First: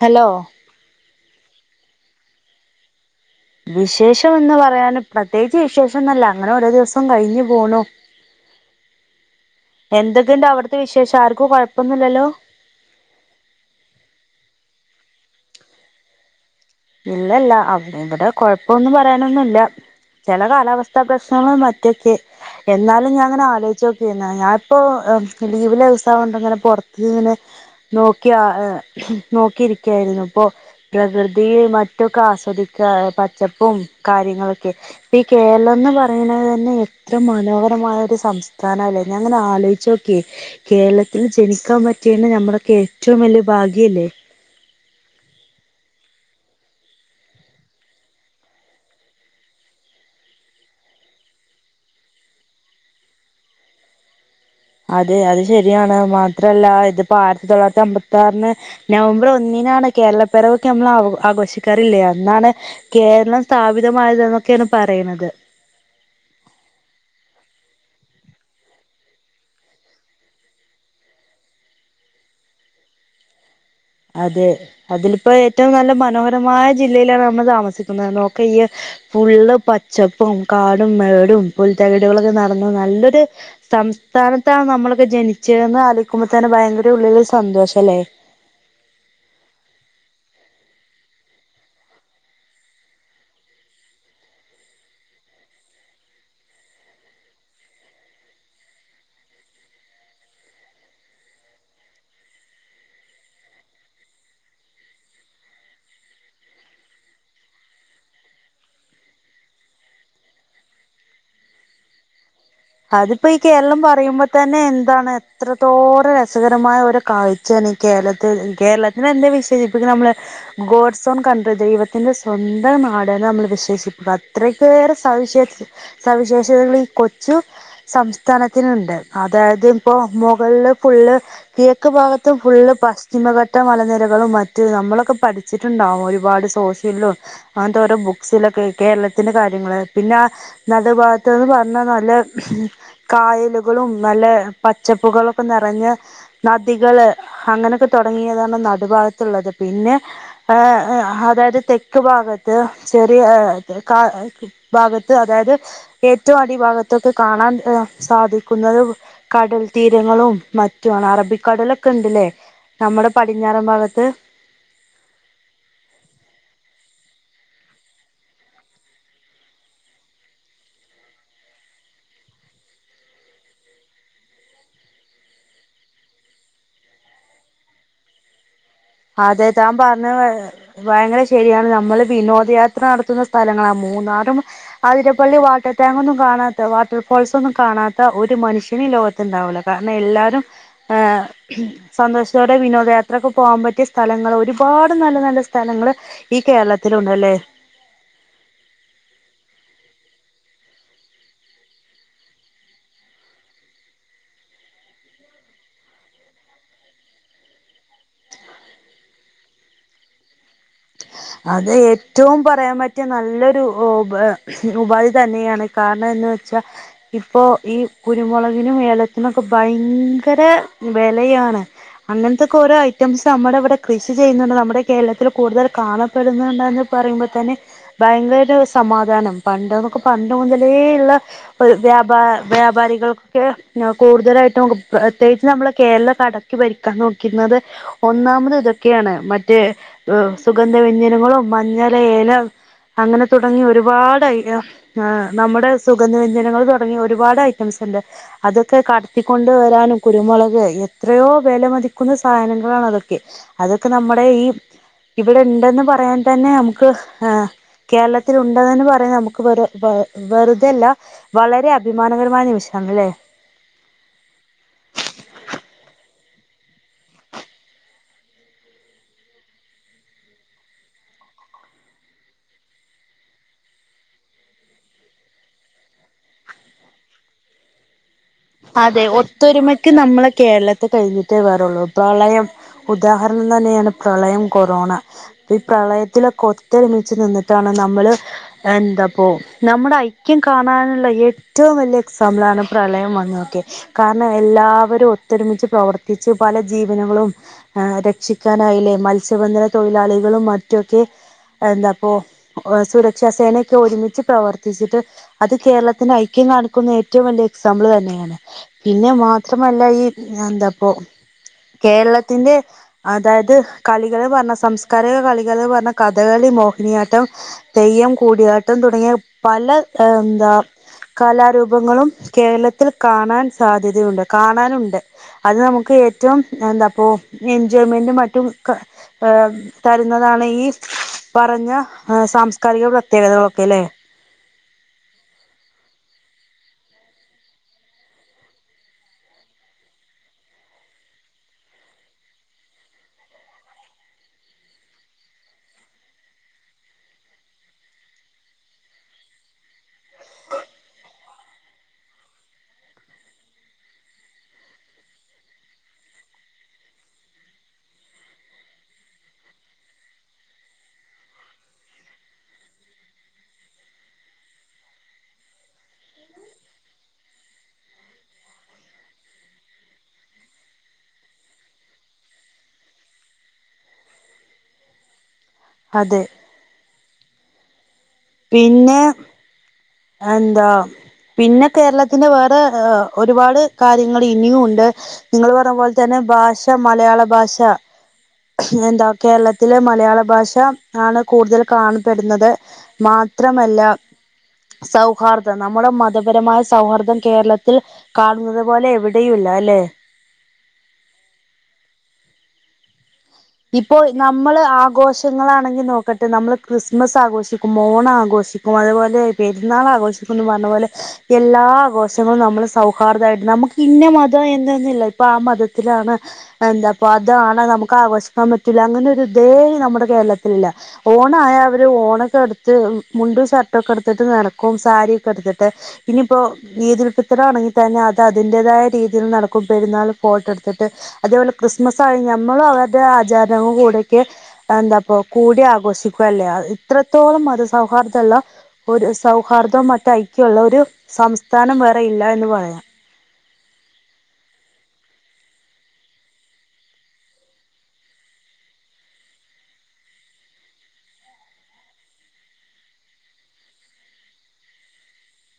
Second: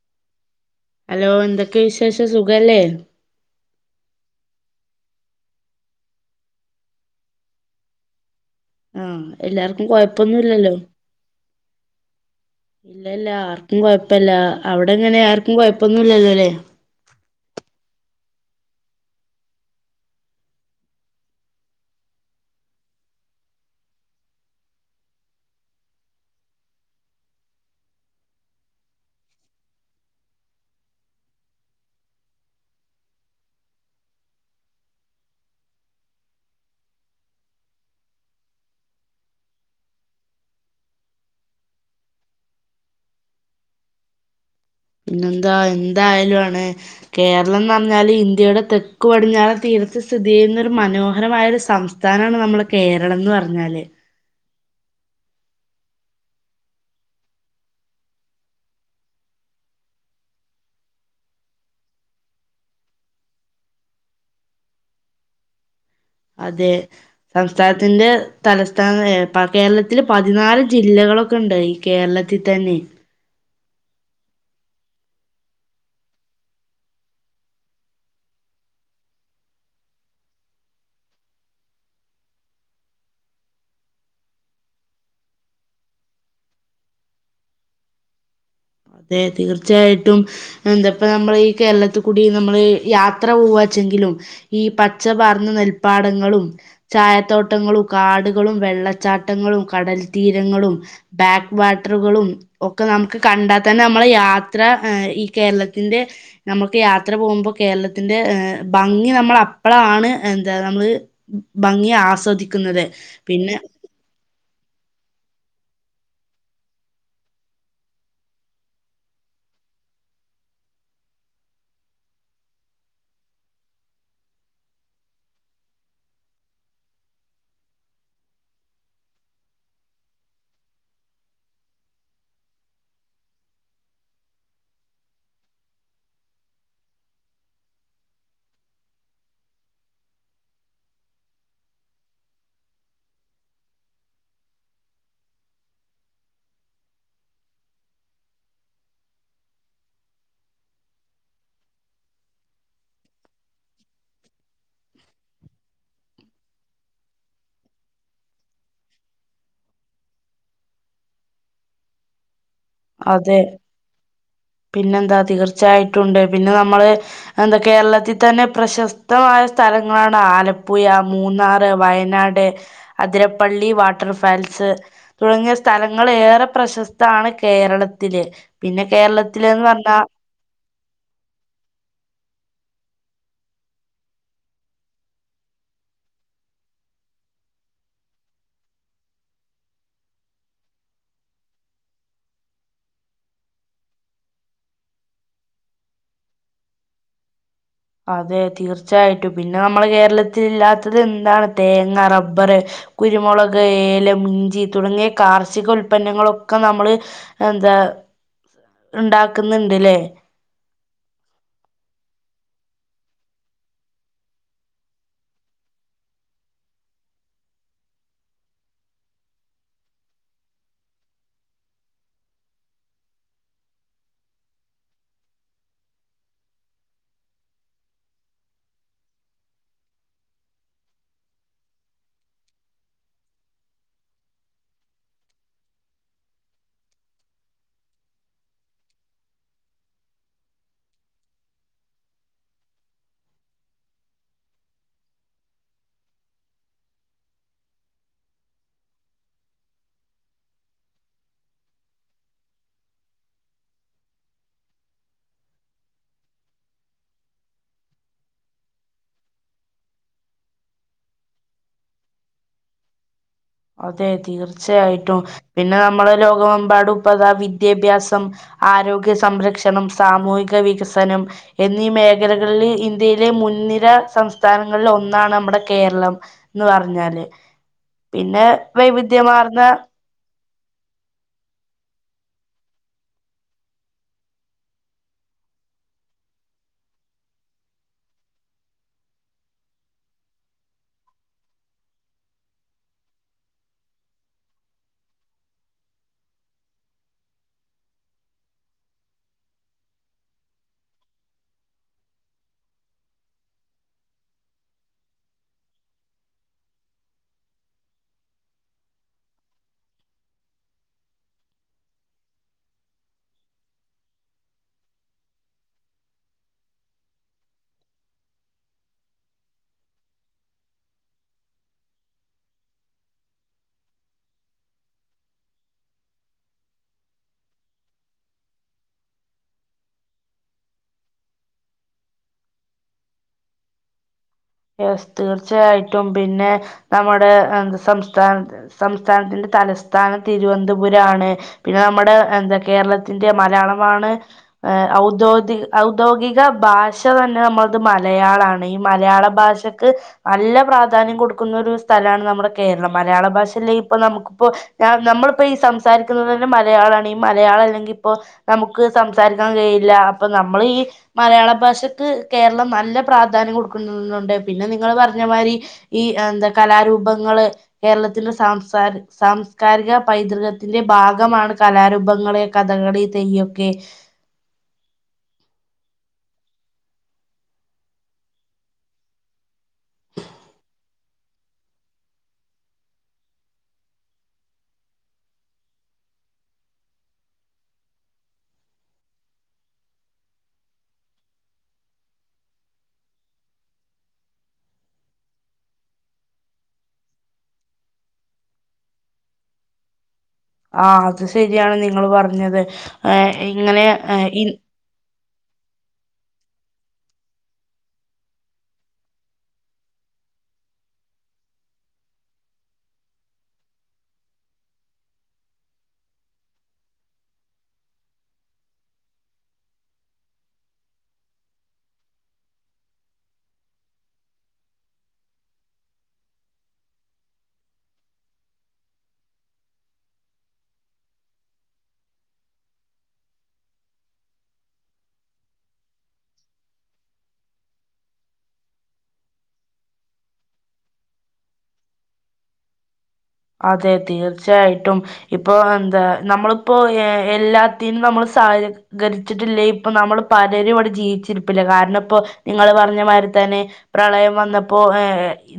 Hello hello എന്തൊക്കെ വിശേഷാ സുഖല്ലേ? വിശേഷം എന്ന് പറയാന് പ്രത്യേകിച്ച് വിശേഷന്നല്ല അങ്ങനെ ഒരോ ദിവസം കഴിഞ്ഞു പോണു. ആഹ് എല്ലാർക്കും എന്തൊക്കെയുണ്ട് കൊഴപ്പൊന്നുല്ലല്ലോ അവിടുത്തെ വിശേഷം ആർക്കും കൊഴപ്പൊന്നുല്ലല്ലോ ഇല്ല ഇല്ല ആർക്കും കൊഴപ്പില്ല അവി വിടെ എങ്ങനെ ആർക്കും കുഴപ്പൊന്നുമില്ലല്ലോല്ലേ? ഇല്ലല്ല അവിടെ ഇവിടെ കുഴപ്പൊന്നും പറയാനൊന്നുമില്ല ചില കാലാവസ്ഥാ പ്രശ്നങ്ങൾ മറ്റൊക്കെ എന്നാലും ഞാൻ അങ്ങനെ ആലോചിച്ചു നോക്കിന്നേ ഞാനിപ്പോ ലീവില്ല ദിവസായോണ്ടിങ്ങനെ പുറത്ത് ഇങ്ങനെ നോക്കിയാ നോക്കിരിക്കായിരുന്നു ഇപ്പൊ പ്രകൃതി മറ്റൊക്കെ ആസ്വദിക്കാ പച്ചപ്പും കാര്യങ്ങളൊക്കെ ഇപ്പ ഈ കേരളംന്ന് പറയുന്നത് തന്നെ എത്ര മനോഹരമായ ഒരു സംസ്ഥാന അല്ലേ ഞാൻ അങ്ങനെ ആലോചിച്ചു നോക്കിയെ കേരളത്തിൽ ജനിക്കാൻ പറ്റിയന്നെ നമ്മളൊക്കെ ഏറ്റവും വലിയ ഭാഗ്യല്ലേ? പിന്നെന്താ എന്തായാലും ആണ് കേരളംന്ന് പറഞ്ഞാല് ഇന്ത്യയുടെ തെക്ക് പടിഞ്ഞാറേ തീരത്ത് സ്ഥിതി ചെയ്യുന്ന ഒരു മനോഹരമായ ഒരു സംസ്ഥാനമാണ് നമ്മുടെ കേരളംന്ന് പറഞ്ഞാല്. അതെ അത് ശരിയാണ് മാത്രല്ല ഇതിപ്പോ ആയിരത്തി തൊള്ളായിരത്തി അമ്പത്തി ആറിന് നവംബർ ഒന്നിനാണ് കേരളപ്പെറവൊക്കെ നമ്മൾ ആ ആഘോഷിക്കാറില്ലേ അന്നാണ് കേരളം സ്ഥാപിതമായത് എന്നൊക്കെയാണ് പറയണന്നത്. അതേ സംസ്ഥാനത്തിന്റെ തലസ്ഥാന ഏ കേരളത്തില് പതിനാല് ജില്ലകളൊക്കെ ഉണ്ട് ഈ കേരളത്തിൽ തന്നെ. അതെ അതിലിപ്പോ ഏറ്റവും നല്ല മനോഹരമായ ജില്ലയിലാണ് നമ്മള് താമസിക്കുന്നത് നോക്കേ ഈ ഫുള്ള് പച്ചപ്പും കാടും മേടും പുൽത്തകിടുകളൊക്കെ നടന്ന് നല്ലൊരു സംസ്ഥാനത്താണ് നമ്മളൊക്കെ ജനിച്ചേന്ന് ആലോയിക്കുമ്പോ തന്നെ ഭയങ്കര ഉള്ളിലൊരു സന്തോഷല്ലേ? അതെ തീർച്ചയായിട്ടും എന്താപ്പ നമ്മളീ കേരളത്തിൽ കൂടി നമ്മൾ യാത്ര പോവാച്ചെങ്കിലും ഈ പച്ച പാർന്ന നെൽപ്പാടങ്ങളും ചായത്തോട്ടങ്ങളും കാടുകളും വെള്ളച്ചാട്ടങ്ങളും കടൽ തീരങ്ങളും ബാക്ക് വാട്ടറുകളും ഒക്കെ നമുക്ക് കണ്ടാ തന്നെ നമ്മള യാത്ര ഈ കേരളത്തിന്റെ നമ്മുക്ക് യാത്ര പോകുമ്പോ കേരളത്തിന്റെ ഏഹ് ഭംഗി നമ്മൾ അപ്പഴാണ് എന്താ നമ്മള് ഭംഗി ആസ്വദിക്ക അതിപ്പോ ഈ കേരളം പറയുമ്പോ തന്നെ എന്താണ് എത്രത്തോറെ രസകരമായ ഒരു കാഴ്ച തന്ന ഈ കേരളത്തി കേരളത്തിനെ എന്തെ വിശേഷിപ്പിക്കുന്നത് നമ്മള് ഗോഡ്സോൺ കൺട്രി ദൈവത്തിൻ്റെ സ്വന്തം നാടെ നമ്മൾ വിശേഷിപ്പിക്കുക അത്രക്കേറെ സവിശേഷ സവിശേഷതകൾ ഈ കൊ ച്ചു സംസ്ഥാനത്തിനുണ്ട് അതായത് ഇപ്പോ മുകളില് ഫുള്ള് കിഴക്ക് ഭാഗത്ത് ഫുള്ള് പശ്ചിമഘട്ട മലനിരകളും മറ്റ നമ്മളൊക്കെ പഠിച്ചിട്ടുണ്ടാവും ഒരുപാട് സോഷ്യലിലും അങ്ങനത്തെ ഓരോ ബുക്സിലൊക്കെ കേരളത്തിന്റെ കാര്യങ്ങള് പിന്നെ നടു ഭാഗത്തുന്ന് പറഞ്ഞ നല്ല കായലുകളും നല്ല പച്ചപ്പുകളൊക്കെ നിറഞ്ഞ നദികള് അങ്ങനെയൊക്കെ തുടങ്ങിയതാണ് നടുഭാഗത്തുള്ളത്, പിന്നെ അതായത് തെക്ക് ഭാഗത്ത് ചെറിയ കാ ഭാഗത്ത് അതായത് ഏറ്റവും അടി ഭാഗ ത്തൊക്കെ കാണാൻ സാധിക്കുന്നത് കടൽ തീരങ്ങളും മറ്റുവാണ് അറബിക്കടലൊക്കെ ഉണ്ടില്ലേ? അതെ പിന്നെന്താ തീർച്ചയായിട്ടുണ്ട് പിന്നെ നമ്മള് എന്താ കേരളത്തിൽ തന്നെ പ്രശസ്തമായ സ്ഥലങ്ങളാണ് ആലപ്പുഴ, മൂന്നാർ, വയനാട്, അതിരപ്പള്ളി വാട്ടർ ഫാൽസ് തുടങ്ങിയ സ്ഥലങ്ങൾ ഏറെ പ്രശസ്താണ് കേ കേരളത്തില്. അതെ താൻ പറഞ്ഞാ പറഞ്ഞ ഭയങ്കര ശരിയാണ് നമ്മള് വിനോദയാത്ര നടത്തുന്ന സ്ഥലങ്ങളാണ് മൂന്നാറും ആതിരപ്പള്ളി വാട്ടർ ടാങ്ക്ൊന്നും കാണാത്ത വാട്ടർ ഫോൾസൊന്നും കാണാത്ത ഒരു മനുഷ്യന്ും ലോകത്ത്ുണ്ടാവില്ല കാരണം എല്ലാരരും ഹ സന്തോഷത്തോടെ വിനോദയാത്രൊക്കെ പോകാൻ പറ്റ മറ്റ സ്ഥലങ്ങൾ ഒരുപാട് നല്ല നല്ല സ്ഥലങ്ങള്ൾ ഈ കേരളത്തിണ്ടല്ലേ അതെ തീർച്ചയായിട്ടും പിന്നെ നമ്മെ കേരളത്തി ഇല്ലാത്തത് എന്താണ് തേങ്ങ റബ്ബർ കുരുമുളക് ഏല ഇഞ്ചി തുടങ്ങിയ കാർഷിക ഉൽപന്നങ്ങളൊക്കെ നമ്മള് എന്താ ഉണ്ടാക്കുന്നുണ്ട്ല്ലേ അത് ഏറ്റവും പറയാൻ പറ്റിയ നല്ലൊരു ഉപാധി തന്നെയാണ് കാരണം എന്ന് വെച്ചാ ഇപ്പൊ ഈ കുരുമുളകിനും ഏലത്തിനൊക്കെ ഭയങ്കര വിലയാണ് അങ്ങനത്തത്തെൊക്കെ ഓരോ ഐറ്റംസ് നമ്മുടെ ഇവിടെ കൃഷി ചെയ്യുന്നുണ്ട് നമ്മുടെ കേരളത്തിൽ കൂടുതൽ കാണ ടുന്നുണ്ടന്ന് പറയുമ്പോ തന്നെ ഭയങ്കര സമാധാനം പണ്ട് നൊക്കെ പണ്ട് മുതലേുള്ള വ്യാപാരികൾക്ക് ക്കൊക്കെ കൂടുതലായിട്ടും പ്രത്യേകിച്ച് നമ്മള കേരള കടക്കി ഭരിക്കാൻ നോക്കുന്നത് ഒന്നാമത് ഇതൊക്കെയാണ് മറ്റേ സുഗന് വ്യഞ്ജനങ്ങളും മഞ്ഞൾ ഏല അങ്ങനെ തുടങ്ങി ഒരുപാട് നമ്മുടെ സുഗന്ധവ്യഞ്ജനങ്ങൾ തുടങ്ങിയ ഒരുപാട് ഐറ്റംസ് ഉണ്ട് അതൊക്കെ കടത്തിക്കൊണ്ട് വരാനും കുരുമുളക് എത്രയോ വില മതിക്കുന്ന സാധനങ്ങളാണ് അതൊക്കെ അതൊക്കെ നമ്മുടെ ഈ ഇവിടെ ഉണ്ടന്ന് പറയാൻ തന്നെ നമുക്ക് കേരളത്തിൽ ഉണ്ടതെന്ന് പറയാൻ നമുക്ക് വെറുതല്ല വളരെ അഭിമാനകരമായ നിമിഷണല്ലേ അതെ തീർച്ചയായിട്ടും പിന്നെ നമ്മള ലോകമെമ്പാടു ഇപ്പൊ ദാ വിദ്യാഭ്യാസം ആരോഗ്യ സംരക്ഷണം സാമൂഹിക വികസനം എന്നീ മേഖലകളിൽ ഇന്ത്യയിലെ മുൻനിര സംസ്ഥാനങ്ങളിൽ ഒന്നാണ് നമ്മുടെ കേരളം എന്ന് പറഞ്ഞാല് പിന്നെ അതെ വൈവിധ്യമാർന്ന ഒത്തൊരുമക്ക് നമ്മളെ കേരളത്തി കഴിഞ്ഞിട്ടേ വേറുള്ളൂ പ്രളയം ഉദാഹരണം തന്നെയാണ് പ്രളയം കൊറോണ ഈ പ്രളയത്തിലൊക്കെ ഒത്തൊരുമിച്ച് നിന്നിട്ടാണ് നമ്മള് എന്താപ്പോ നമ്മുടെ ഐക്യം കാണാനുള്ള ഏറ്റവും വലിയ എക്സാമ്പിൾ ആണ് പ്രളയം വ കാരണം എല്ലാവരും ഒത്തൊരുമിച്ച് പ്രവർത്തിച്ച് പല ജീവനങ്ങളും രക്ഷിക്കാനായില്ലേ മത്സ്യബന്ധന തൊഴിലാളികളും മറ്റൊക്കെ എന്താപ്പ സുരക്ഷാ സേനയൊക്കെ ഒരുമിച്ച് പ്രവർത്തിച്ചിട്ട് അത് കേരളത്തിന് ഐക്യം കാണിക്കുന്ന ഏറ്റവും വലിയ എക്സാമ്പിൾ തന്നെയ പിന്നെ മാത്രമല്ല ഈ എന്താപ്പോ കേരളത്തിന്റെ അതായത് കളികൾ പറഞ്ഞ സാംസ്കാരിക കളികൾ പറഞ്ഞ കഥകളി മോഹിനിയാട്ടം തെയ്യം കൂടിയാട്ടം തുടങ്ങിയ പല എന്താ കലാരൂപങ്ങളും കേരളത്തി ത്തിൽ കാണാൻ സാധ്യതയുണ്ട് കാണാനുണ്ട് അത് നമുക്ക് ഏറ്റവും എന്താപ്പ എൻജോയ്മെന്റും മറ്റും ഏർ തരുന്നതാണ് ഈ പറഞ്ഞ സാംസ്കാരിക പ്രത്യേകതകളൊക്കെ അല്ലെ തീർച്ചയായിട്ടും പിന്നെ നമ്മുടെ സംസ്ഥാന സംസ്ഥാനത്തിന്റെ തലസ്ഥാനം തിരുവനന്തപുരം ആണ് പിന്നെ നമ്മുടെ എന്താ കേരളത്തിന്റെ മലയാളമാണ് ഔദ്യോഗിക ഔദ്യോഗിക ഭാഷ തന്നെ നമ്മളത് മലയാളാണ് ഈ മലയാള ഭാഷക്ക് നല്ല പ്രാധാന്യം കൊടുക്കുന്ന ഒരു സ്ഥലമാണ് നമ്മുടെ കേരളം മലയാള ഭാഷ അല്ലെങ്ക ഇപ്പ നമുക്കിപ്പോ നമ്മളിപ്പോ ഈ സംസാരിക്കുന്നത് തന്നെ മലയാളാണ് ഈ മലയാളം അല്ലെങ്കിൽ ഇപ്പോ നമുക്ക് സംസാരിക്കാൻ കഴിയില്ല അപ്പൊ നമ്മൾ ഈ മലയാള ഭാഷക്ക് കേരളം നല്ല പ്രാധാന്യം കൊടുക്കുന്ന ണ്ട് പിന്നെ നിങ്ങള്ൾ പറഞ്ഞമാതിരി ഈ എന്താ കലാരൂപങ്ങള് കേരളത്തിന്റെ സാംസ്കാരിക പൈതൃകത്തിന്റെ ഭാഗമാണ് കലാരൂപങ്ങള്െ കഥകളി തെയ്യൊക്കെ അതെ പിന്നെ എന്താ പിന്നെ കേരളത്തിന്റെ വേറെ ഒരുപാട് കാര്യങ്ങൾ ഇനിയും ഉണ്ട് നിങ്ങൾ പറഞ്ഞപോലെ തന്നെ ഭാഷ മലയാള ഭാഷ എന്താ കേരളത്തിലെ മലയാള ഭാഷ ആണ് കൂടുതൽ കാണപ്പെടുന്നത് മാത്രമല്ല സൗഹാർദം നമ്മുടെ മതപരമായ സൗഹാർദം കേരളത്തിൽ കാണുന്നത് പോലെ എവിടെയയുംല്ല അല്ലെ ആ അത് ശരിയാണ് നിങ്ങ പറഞ്ഞത് ഇപ്പോ ഇങ്ങനെ നമ്മള് ആഘോഷ നിങ്ങൾ ആണെങ്കിൽ നോക്കട്ടെ നമ്മൾ ക്രിസ്മസ് ആഘോഷിക്കും ഓണം ആഘോഷിക്കും അതുപോലെ പെരുന്നാൾ ആഘോഷിക്കുംന്ന് പറഞ്ഞപോലെ എല്ലാ ആഘോഷങ്ങളും നമ്മള് സൗഹാർദ്ദമായിട്ട് നമുക്ക് ഇന്ന മതം എന്തന്നില്ല ഇപ്പൊ ആ മതത്തിലാണ് എന്താപ്പ അതാണ് നമുക്ക് ആഘോഷ ആാൻ പറ്റില്ല അങ്ങനെൊ ഒരു ഇതേ നമ്മുടെ കേരളത്തിലല്ല ഓണായവര് ഓണൊക്കെ എടുത്ത് മുണ്ടു ഷർട്ടൊക്കെ എടുത്തിട്ട് നടക്കും സാരിൊക്കെ എടുത്തിട്ട് ഇനിയിപ്പോ ഇതുൾഫിദർ തന്നെ അത് അതിൻ്തായ രീതിയിൽ നടക്കും പെരുന്നാൾ ഫോട്ടോ എടുത്തിട്ട് അതേപോലെ ക്രിസ്മസ് ആ നമ്മള അവർ ആചാരണങ്ങൾ കൂടെയൊക്കെ എന്താപ്പ കൂടി ആഘോഷിക്കുക അല്ലേ ഇത്രത്തോളം മതസൗഹാർദമുള്ള ഒരു ഐക്യമുള്ള ഒരു സംസ്ഥാനം വേറെ ഇല്ല എന്ന് പറയാം അതെ തീർച്ചയായിട്ടും ഇപ്പൊ എന്താ നമ്മളിപ്പോ എല്ലാത്തിനും നമ്മൾ സഹകരിച്ചിട്ടില്ലേ ഇപ്പൊ നമ്മൾ പലരും ഇവിടെ ജീവിച്ചിരിപ്പില്ല കാരണം ഇപ്പോ നിങ്ങള് പറഞ്ഞ മാതിരി തന്നെ പ്രളയം വന്നപ്പോ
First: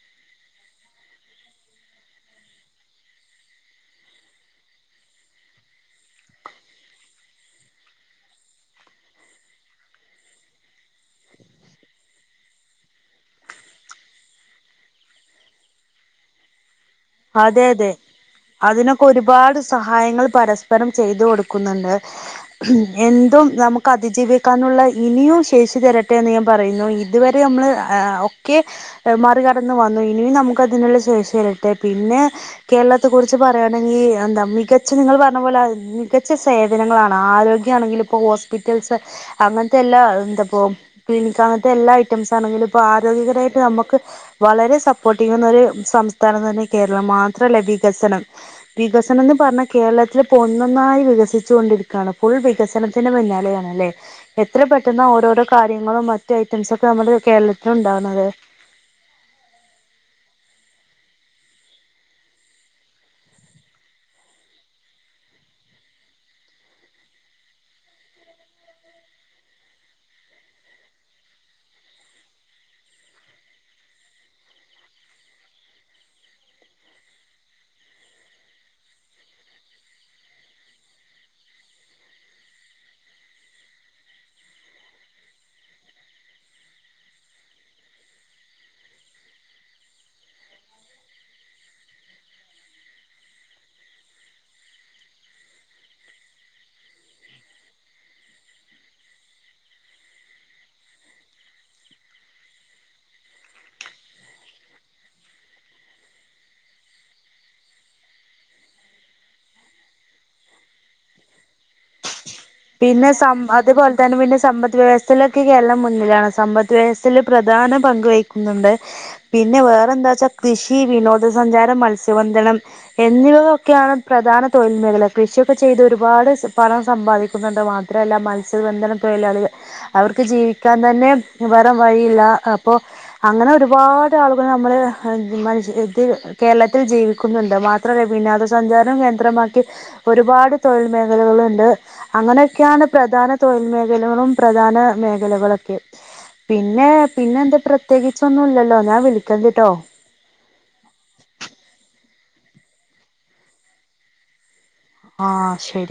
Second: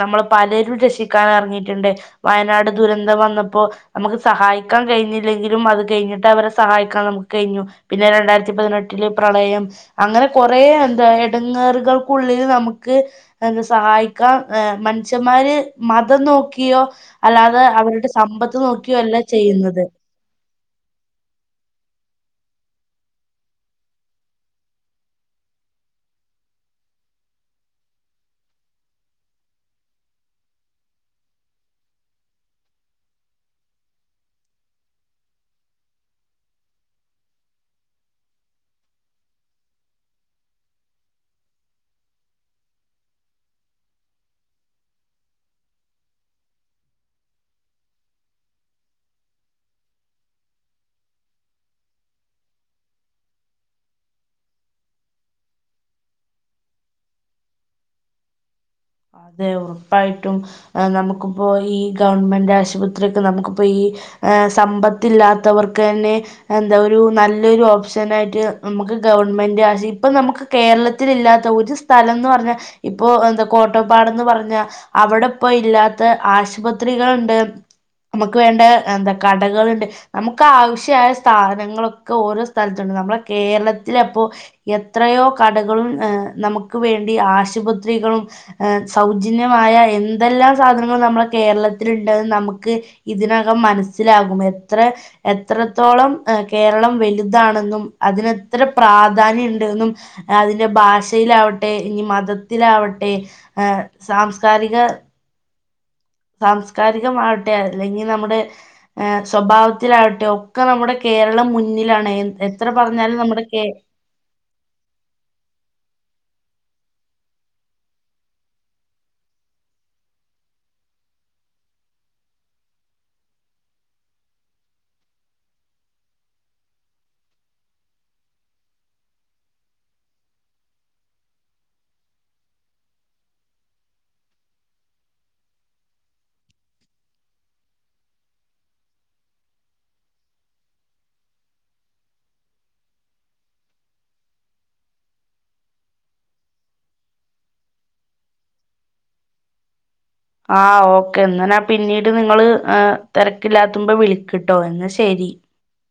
നമ്മൾ പലരും രക്ഷിക്കാാന ഇറങ്ങിട്ടുണ്ട് വയനാട് ദുരന്തം വന്നപ്പോ നമുക്ക് സഹായിക്കാൻ കഴിഞ്ഞില്ലെങ്കിലും അത് കഴിഞ്ഞിട്ട് അവരെ സഹായിക്കാൻ നമുക്ക് കഴിഞ്ഞു പിന്നെ രണ്ടായിരത്തി പതിനെട്ടില് പ്രളയം അങ്ങനെ കുറെേ എന്താ ഇടങ്ങറുകൾക്കുള്ളിൽ നമുക്ക് എന്താ സഹായിക്കാൻ മനുഷ്യന്മാര് മതം നോക്കിയോ അല്ലാതെ അതെ അതെ അവരുടെ സമ്പത്ത് നോക്കിയോ അതിനൊക്കെ അല്ല ഒരുപാട് ചെയ്യുന്നത്. സഹായങ്ങൾ പരസ്പരം ചെയ്തു കൊടുക്കുന്നുണ്ട് എന്തും നമുക്ക് അതിജീവിക്കാനുള്ള ഇനിയും ശേഷി തരട്ടെ എന്ന് ഞാൻ പറയുന്നു ഇതുവരെ നമ്മൾ ഒക്കെ മറികടന്ന വന്നു ഇനിയും നമുക്ക്തിനുള്ള ശേഷി തരട്ടെ പിന്നെ കേരളത്തെ കുുറിച്ച് പറയുകയാണെങ്കിൽ എന്താ മികച്ച നിങ്ങൾ പറഞ്ഞ പോലെ മികച്ച സേവനങ്ങളാണ് ആരോഗ്യമാണെങ്കില ഇപ്പോൾ ഹോസ്പിറ്റൽസ് അങ്ങനത്തെ എല്ലാ എന്താപ്പോൾ ക്ലിനിക് അങ്ങനത്തെ എല്ലാ ഐറ്റംസ് ആണെങ്കിലും ഇപ്പോൾ ആരോഗ്യകരമായിട്ട് നമുക്ക് വളരെ സപ്പോർട്ടീ ചെയുന്നൊ ഒരു സംസ്ഥാനം തന്നെ കേരളം മാത്രല്ലേ വികസനം വികസനംന്ന് പറഞ്ഞാ കേരളത്തിൽ ഒന്ന് ഒന്നായി വികസിച്ചു കൊണ്ടിരിക്കുകയാണ് ഫുൾ വികസനത്തിന്റെ പിന്നാലെയാണ്ല്ലേ എത്ര പെട്ടെന്ന് ഓരോരോ കാര്യങ്ങളും മറ്റു ഐറ്റംസ ഒക്കെ നമ്മുടെ കേരളത്തി ഉണ്ടാവുന്നത് അതെ ഉറപ്പായിട്ടും നമുക്കിപ്പോൊ ഈ ഗവൺമെന്റ് ആശുപത്രിക്കെ നമുക്കിപ്പോ ഈ സമ്പത്തില്ലാത്തവർക്ക് തന്നെ എന്താ ഒരു നല്ലൊരു ഓപ്ഷന ആയിട്ട് നമുക്ക് ഗവൺമെന്റ് ഇപ്പൊ നമുക്ക് കേരളത്തി ഇല്ലാത്ത ഒരു സ്ഥലംന്ന് പറഞ്ഞാ ഇപ്പൊ എന്ത കോട്ടപ്പാട്ന്ന് പറഞ്ഞാ അവിടെ ഇപ്പോ ഇല്ലാത്ത ആശുപത്രികൾുണ്ട് നമുക്ക് വേണ്ട എന്താ കടകളുണ്ട് നമുക്ക് ആവശ്യമായ സ്ഥാധനങ്ങളൊക്കെ ഓരോ സ്ഥലത്തുണ്ട് നമ്മള കേരളത്തില അപ്പോ എത്രയോ കടകളും നമുക്ക് വേണ്ടി ആശുപത്രികളും സൗജന്യമായ എന്തെല്ലാം സാധനങ്ങളും നമ്മുടെ കേരളത്തി ഉണ്ടന്ന് നമുക്ക് ഇതിനകം മനസ്സിലാകും എത്ര എത്രത്തോളം കേരളം വലുതാണെന്നും അതിനെത്ര പ്രാധാന്യം ഉണ്ട്ന്നും അതിന്റെ ഭാഷയിലാവട്ടെ ഇനി മതത്തിലാവട്ടെ സാംസ്കാരിക സാംസ്കാരികമാവട്ടെോ അല്ലെങ്കിൽ നമ്മുടെ സ്വഭാവത്തിലാവട്ടെ ഒക്കെ നമ്മുടെ കേരളം മുന്നിലാണ് എത്ര പിന്നെ പറഞ്ഞാലും നമ്മുടെ കേ അതേപോലെ തന്നെ സമ്പദ് വ്യവസ്ഥയിലൊക്കെ കേരളം മുന്നിലാണ് സമ്പ വിദ്യസൽ [unintelligible] പ്രധാന പങ്കക് വഹിക്കുന്നുണ്ട് പിന്നെ വേറെ എന്താ വച്ചാൽ കൃഷി വിനോദസഞ്ചാരം മത്സ്യബന്ധനം എന്നിവയൊക്കെയാണ് പ്രധാന തൊഴിൽ മേഖല കൃഷിയൊക്കെ ചെയ്ത് ഒരുപാട് പണം സമ്പാദിക്ക ുന്നുണ്ട് മാത്രല്ല മത്സ്യബന്ധനം തൊഴിലാളികൾ അവർക്ക് ജീവിക്കാൻ തന്നെ വേറെ വഴിയില്ല അപ്പൊ അങ്ങനെ ഒരുപാട് ആളുകൾ നമ്മള് മനുഷ്യർ ഇത് കേരളത്തിൽ ജീവിക്കുന്നുണ്ട് മാത്രല്ല വിനോദ സഞ്ചാരം കേന്ദ്രമാക്കി ഒരുപാട് തൊഴിൽ മേഖലകളുണ്ട് അങ്ങനെയൊക്കെയാണ് പ്രധാന തൊഴിൽ മേഖലകളും പ്രധാന മേഖലകളൊക്കെ പിന്നെ പിന്നെന്താ പ്രത്യേകിച്ചൊന്നും ഇല്ലല്ലോ ഞാൻ വിളിക്കതിട്ടോ ആ് ഓക്കെ എന്നനാ പിന്നീട് നിങ്ങള്ൾ തിരക്കില്ലാത്തുമ്പോ വിളിക്കട്ട് ട്ടോ ന്നാ ശരി ആഹ് ശരി